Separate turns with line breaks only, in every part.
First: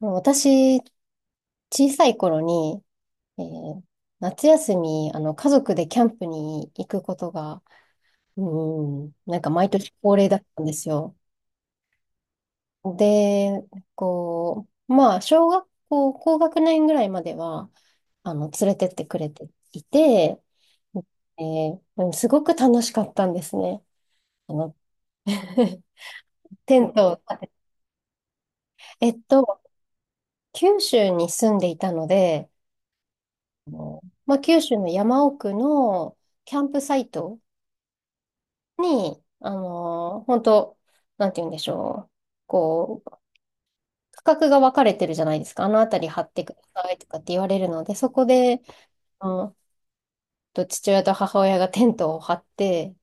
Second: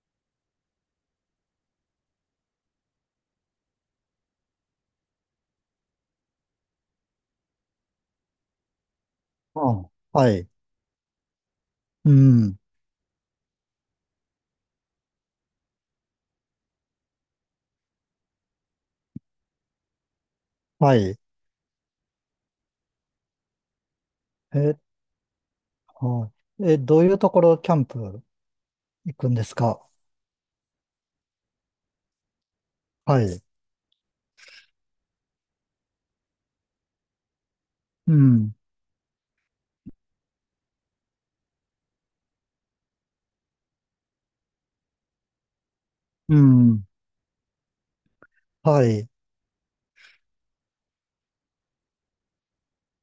私、小さい頃に、えー夏休み、家族でキャンプに行くことが、うん、なんか毎
あ、
年恒例
は
だっ
い。
たんですよ。
うん。
で、まあ、小学校、高学年ぐらいまでは、連れてってくれていて、
はい。
すごく楽しかったんですね。あ
え、
の
はい。
テ
え、
ン
どう
ト
い
を
うと
立
こ
てて、
ろキャンプ
え
行
っ
くんです
と、
か？
九州に住んでいたので、
はい。
あのまあ、九州の山奥のキャンプサイト
うん。
に、本当なんて言うんでしょう。こう、価格が分かれてるじゃないですか。あの辺り張っ
う
てくだ
ん。
さいとかって言われるので、そこで、
はい。
あの、と父親と母親がテントを張って、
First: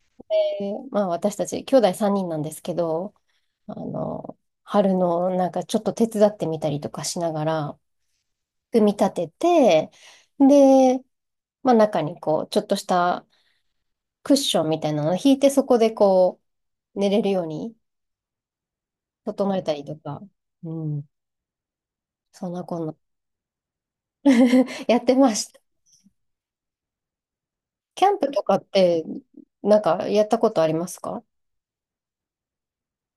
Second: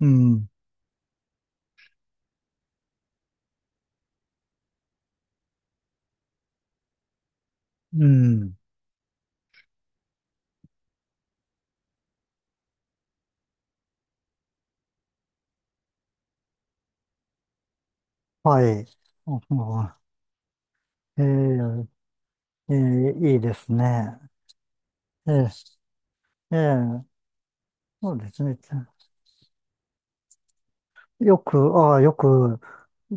う
で、
ん。
まあ私たち、兄弟3人なんですけど、あの、春のなんかちょっと手伝ってみたりとかしながら、
うん。
組み立てて、で、まあ中にちょっとしたクッションみたいなのを引いて、そこで寝れるように
はい。
整えたりと
ああ、
か、うん、
えー
そんな
え
こんな
いいですね。
やって
え
ました。
ーえー
キャ
そ
ン
うで
プと
す
か
ね。
って、なんかやったことありますか？
よく、ああ、よく、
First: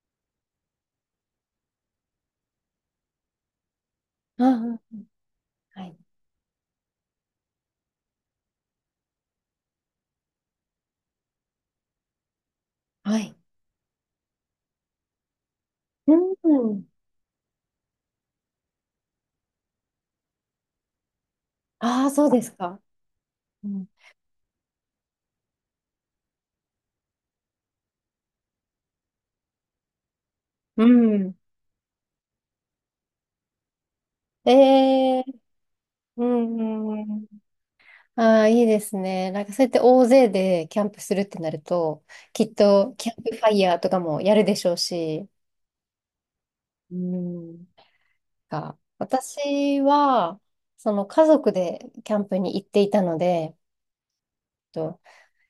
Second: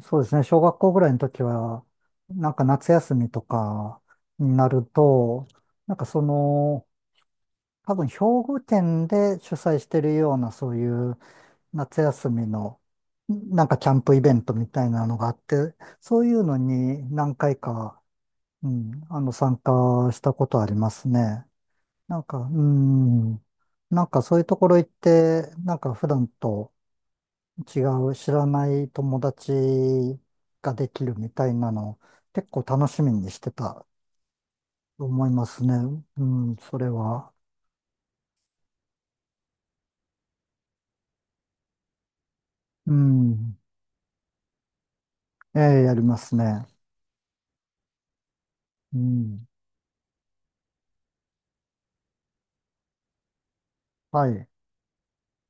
そうですね。小学校ぐらいの時は、なんか夏休みとか
あ
になる
あ、
と、
は
なん
い。
かその、多分、兵庫県で主催してるような、そういう夏休みの、
はい。
なんかキャンプイベントみたいなのがあって、
う
そういうの
ん。
に何回か、うん、あの、参加したことありますね。
ああ、
なん
そう
か、
です
う
か。
ん、
うん。
なんかそういうところ行って、なんか普段と違う知らない友達が
う
できるみ
ん
たいなの、結構楽しみにしてた
え
と
え
思いますね。
う
うん、
ん、
それ
うんうん。
は。
ああ、いいですね。なんかそうやって大勢でキャンプするってなると、きっ
う
とキャンプファ
ん、
イヤーとかもやるでしょうし、
ええ、やりますね。
うん。
うん。
私は、その家族でキャンプに行っていたので、えっ
はい。
と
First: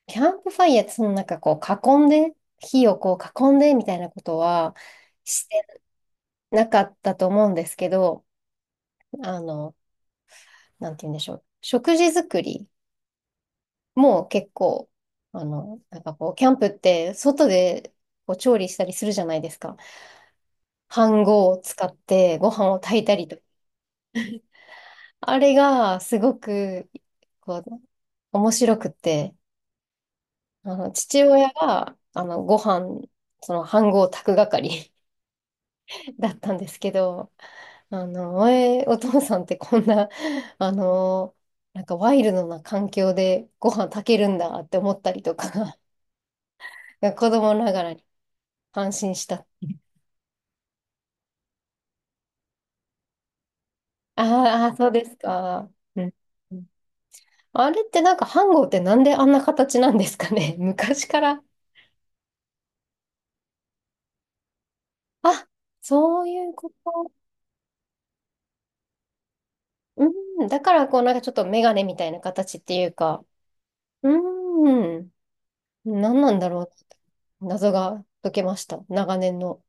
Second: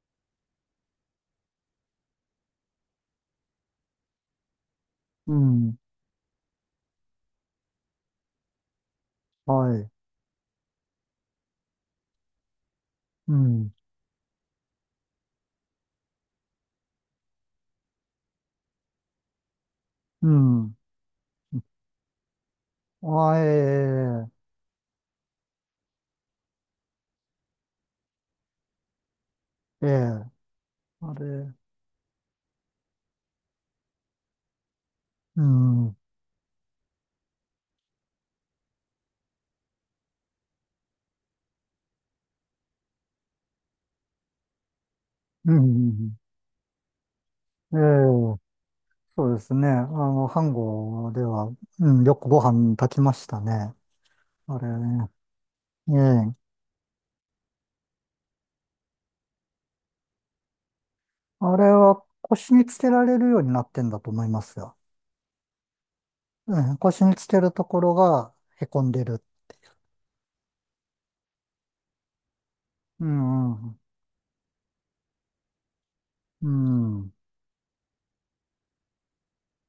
キャンプファイヤー、そのなんかこう囲んで、火をこう囲んでみたいなことは
う
して
ん。
なかったと思うんですけど、あ
は
の、
い。
なんて言うんでしょう。食事作り
うん。
も結構、なんかキャンプって外でこう調理したりするじゃないですか。
うん。
飯盒を使ってご飯を炊いたり
あ、
と。
え
あれがすごく、こう、面白くて、
え、ええ、あ
父親
れ、
が、ご飯、飯盒炊く係
うん。う
だったんですけど、前、お父さんってこんな、あの、なんかワイルドな環境でご飯炊けるんだって思ったりとか、
ん。
子供な
ええ、
がらに感心し
そうで
た。
すね。あの、飯盒では、うん、よくご飯炊きましたね。
あ
あれ
ーあー、そうで
ね。
すか。
え
うん
え。
うん。あれってなんか飯盒ってなんであんな形なんですかね 昔から。
あれは腰につけられるようになってんだと思いますよ。
あ、そういうこ
うん、腰
と。
につけるところがへこんでる。
うん、だからこうなんかちょっとメガネみたいな形っていう
う
か、
ん。うん。
うーん。何なんだ
う
ろう。
ん。
謎が解けました。長年の。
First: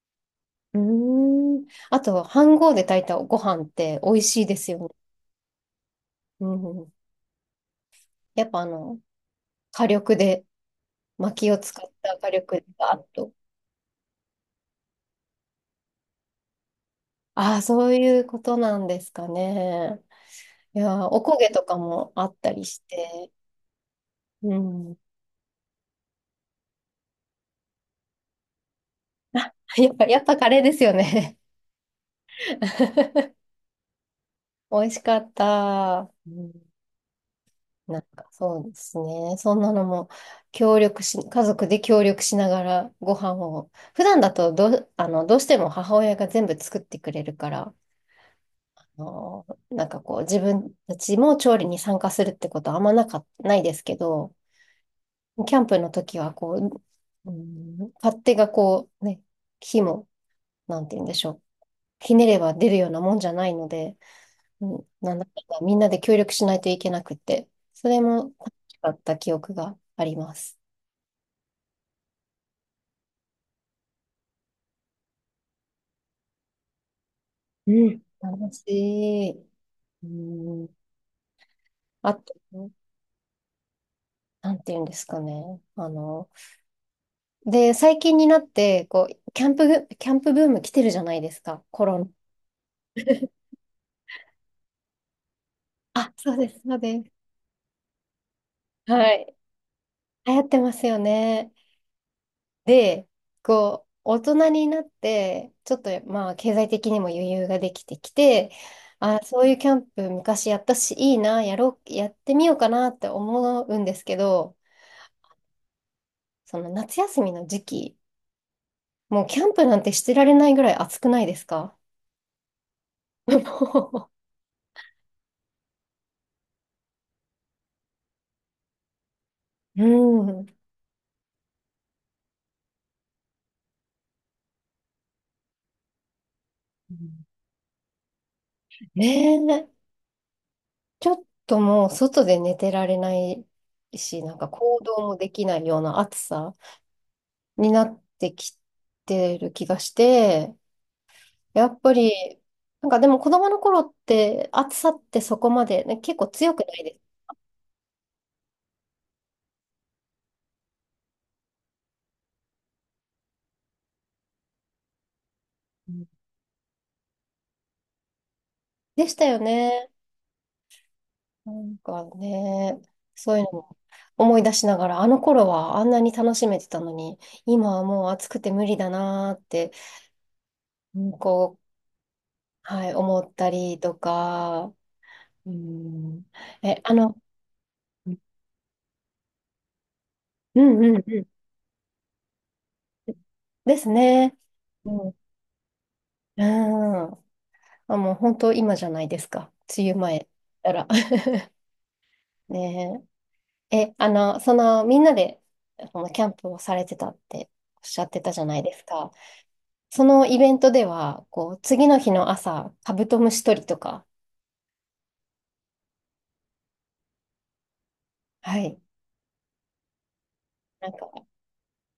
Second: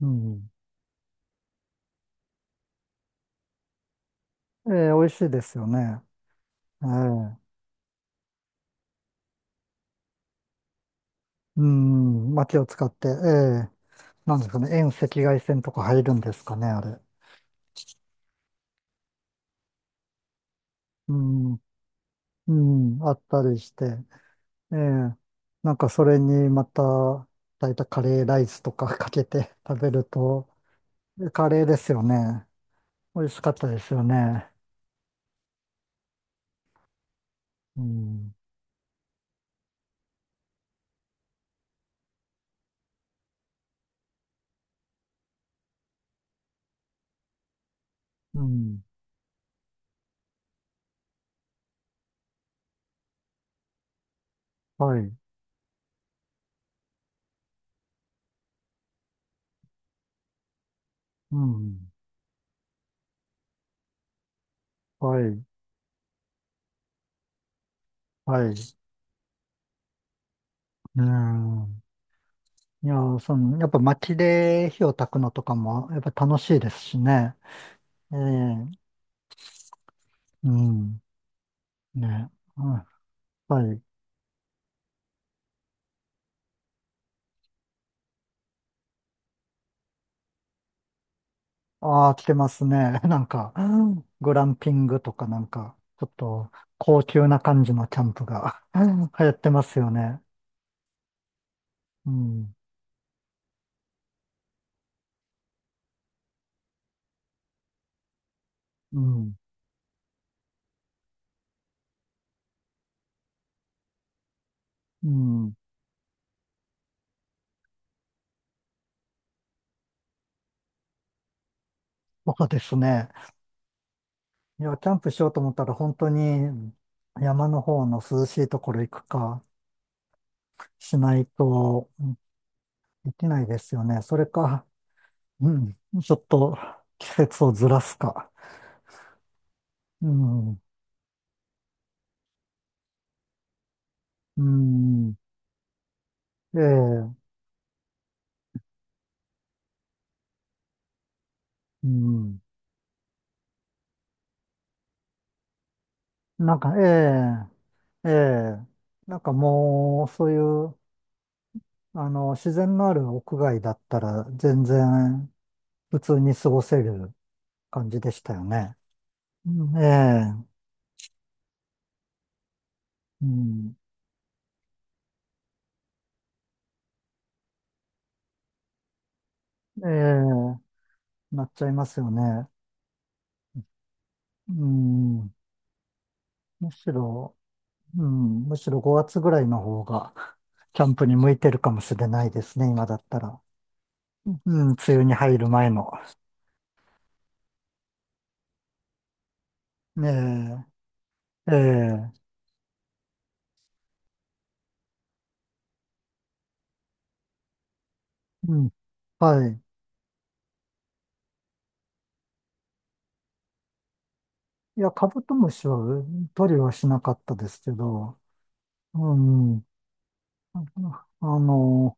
うん、
うーん。あと、飯盒で炊いたご飯って美味しいです
え
よ
え、
ね。
美味しいですよね。
う
え
ん。
え。
やっぱ火力で、薪を
うー
使った火
ん、
力
薪
で
を使
ガ
っ
ーッ
て、え
と。
え、なんですかね、遠赤外線とか入るんですかね、あれ。
ああ、そういうことなんですかね。いやー、
う
おこげ
ん、
とかもあった
う
りし
ん、あっ
て。
たりして、
う
え
ん。
え、なんかそれにまた、炊いたカレーライスとか かけ
あ、
て 食べる
やっぱカ
と、
レーですよね。
カレーですよね。美味 しかったですよね。
美味しかった。うん。
う
なんか
ん、
そうですね。そんなのも協力し、家族で協力しながらご飯を、普段だとどうしても母親が全部作ってくれるから、
うん、
あの、なんかこう自分たちも調理に参加するってことはあんまないですけど、
はい、
キャンプの時はこう、勝手がこうね、火も、なんて言うんでしょ
う
う。
ん、
ひねれば出るようなもんじゃないので、うん、なん
は
だか
い、
んだみんなで協力しないといけなくて、それも楽
はい。
しかった記憶があります。
うん、いやー、その、やっぱ薪で火を焚くのとかも、やっぱ楽しいですしね。
うん。
ええ、
楽しい。う
う
ん、
ん。
あ
ね。
と、
うん、はい。
なんていうんですかね。で、最近になって、キャンプブーム来てるじゃないですか、コロナ。
ああ、来てますね。なん か、グランピングとかなんか、ちょ
あ、
っ
そうで
と
す、そう
高
です。
級な感じのキャンプが
は
流行っ
い。
てますよね。
流行ってますよね。
うん。
で、大人になって、ちょっとまあ、経済的にも余裕ができてきて、
う
あ、
ん。
そういうキャンプ昔やったし、いいな、やろう、やってみようかなって思うんですけど、
うん。
その夏休みの時期、もうキャンプなんてしてられないぐらい暑くないですか？
そうですね。
も
いや、キャンプしようと思ったら本当に山の方の涼しいところ行くか
う、うん。
しないとできないですよね。それか、うん。ちょっと季節をずらすか。
ねえ、
うん。
ちょっともう外で寝てられないし、なん
う
か行動
ん。
もできないような暑さ
ええ。
になってきてる気がして、やっ
う
ぱり、
ん。
なんかでも子供の頃って暑さってそこまで、ね、結構強
な
く
んか、
ないです？
ええ、ええ、なんかもう、そういう、あの、自然のある屋外だったら、全然、
う
普
ん、
通に過ごせる感じでしたよね。
でしたよ
うん、え
ね。
え、
なんかね、
う
そういうのも
ん、
思い出しながら、あの頃はあんなに楽しめてたのに、今はもう暑くて無理だなーって、
ええ、
うん
なっちゃいますよね。
はい、思ったりと
う
か、
ん、
うん、
む
え、
しろ、う
うん
ん、むしろ5月ぐらいの方が、
う
キ
ん
ャン
う
プに
ん。
向いてるかもしれないですね、今だったら。
です
う
ね。
ん、梅雨
う
に
ん。
入る前の。
うん。あ、もう本当今じゃないですか。梅雨
え
前だったら。
え、ええ、
ねえ。え、その、みんなで、その、キャンプをされてたっておっしゃってたじゃ
う
ない
ん、
ですか。
はい。
そのイベントでは、次の日の朝、カブトムシ取りとか、
いや、カブトムシは取りはしなかったですけど、
はい。
うん。
なんか、
あの、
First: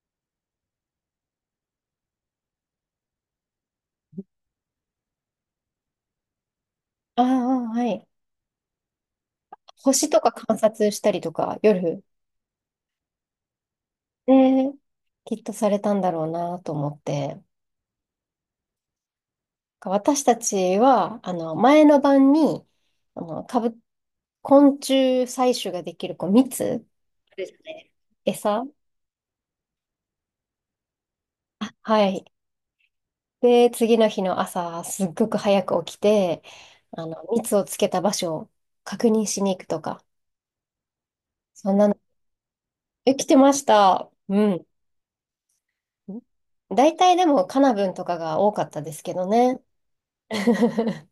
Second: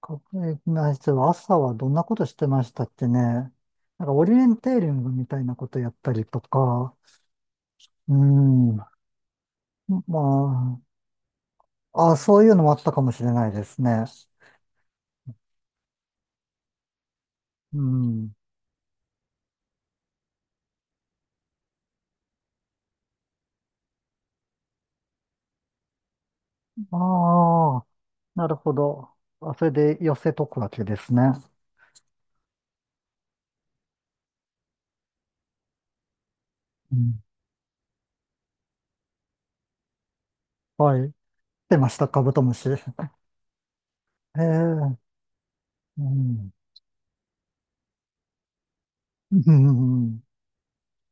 かえな朝はどんなことしてましたっけね。なんかオリエンテーリングみたいなことやったりとか、
ああ、はい。
うん。ま
星とか観察したりとか、夜、
あ、あ、そういうのもあったかもしれないですね。
ね、きっとされたんだろうなと思って。なん
うん。
か私たちは、前の晩に、あの、カブ、昆虫採取ができる、蜜、あるじゃな
あ
い
あ、
です
なる
か？餌、
ほど。あ、それで寄せとくわけですね。
はい。で、次の日の朝、すっごく早く起きて、
うん。
蜜をつけた場所を確認しに行くとか、
はい。
そん
出
な
まし
の、
た、カブトムシ。へ
え、来てました。うん。
え。うん。
大体でもカナブンとかが多かったですけど
う
ね。
ん。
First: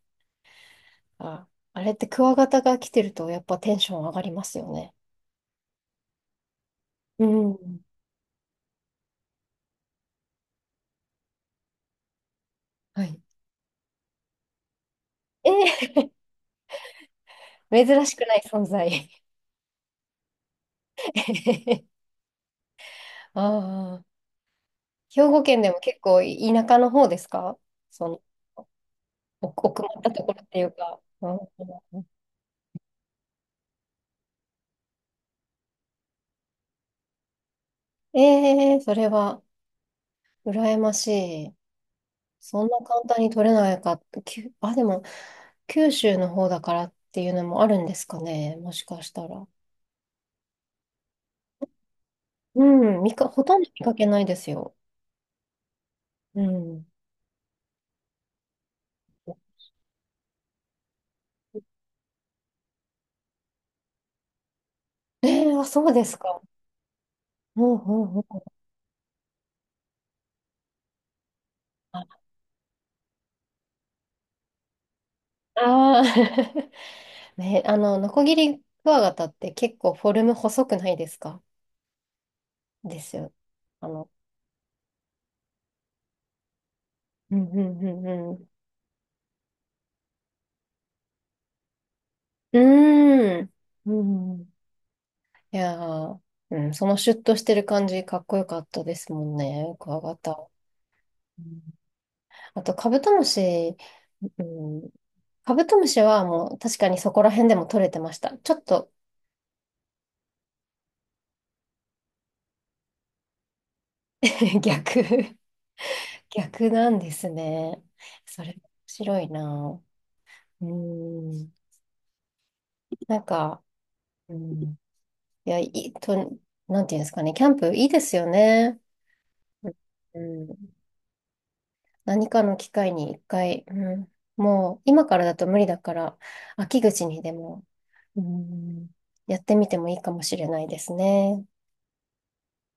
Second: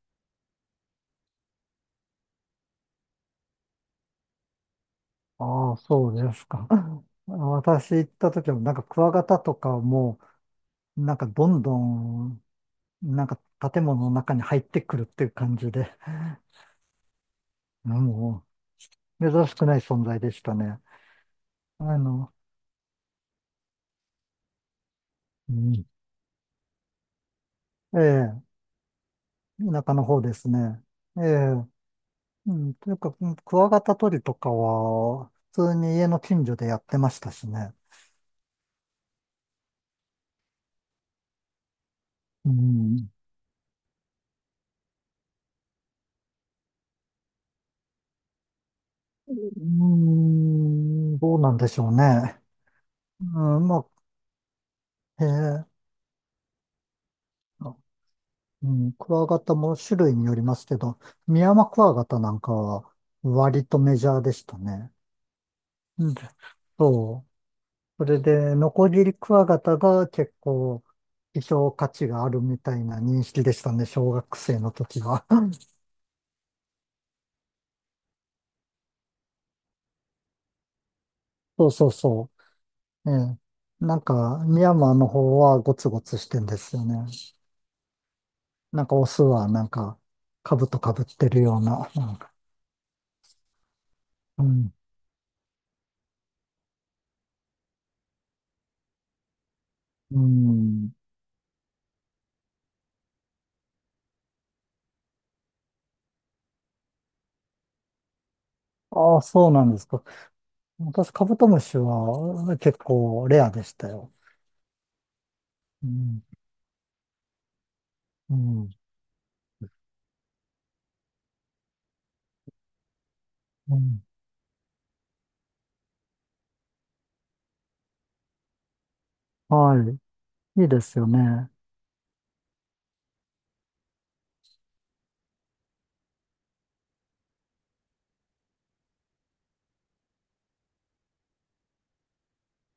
あ、あれってクワガタが来てるとやっぱテンション上がりますよね。
ああ、そうですか。
うん。
私行った時は、なんかクワガタとかも、なんかどんどん、
はい。
なんか建物の中に入ってくるっていう
え
感じで、
ー 珍しくない
も
存在
う、珍しくない存在でしたね。あ の、
ああ、兵庫
う
県でも
ん、
結構田舎の方ですか？
え
その。
え、
奥奥
田
ま
舎
っ
の
た
方
とこ
で
ろっ
す
ていう
ね。
か。
え
う
え、
ん
うん、というか、クワガタ取りとかは、普通に家の近所でやってましたしね。
ええ、それは羨ましい。
う
そんな簡
ん、
単に取れないか。あ、でも、九州の方だからっていうのもあるんですかね。もしかした
うー
ら。
ん、どうなんでしょうね。
うん、
う
ほとん
ん、
ど見
ま
かけないですよ。
あ、え
うん。
え、うん、クワガタも種類によりますけど、ミヤマクワガタなんかは割とメジャーでしたね。
ええあ、そうで
うん、
すか。
そ
うんう
う。そ
ん
れ
うん。
で、ノコギリクワガタが結構希少価値があるみたいな認識でしたね、小学生の時は。
ああー、ね、ノコギリクワガタって結構フォルム細くないですか？
そうそうそ
で
う。え
すよ。
え。
あ
なん
の、
か、ミヤマーの方はゴツゴツしてんですよね。
うんうんうんうん
なんかオスはなんか、兜かぶってるような。なんか、
うーん。う
う
ん。
ん。
いやー、うん、そのシュッとしてる感じ、かっこよかったですもんね。クワガ
う
タ。
ん。
うん。あと、カブトムシ、うん、カブトムシはもう確かにそこら辺でも取れてました。ちょっと
ああ、そうなんですか。私、カブトムシは結構レアでしたよ。
逆、
うん、
逆なんですね。
う
それ面
ん、
白いな。うん。なんか、
うん。
うん、いや、いいと、なんていうんですかね、キャンプいいですよね。
は
う
い。いい
ん。
ですよね。
何かの機会に一回、もう今からだと無理だから、秋口にでも、うん、やってみてもいいかもしれないですね。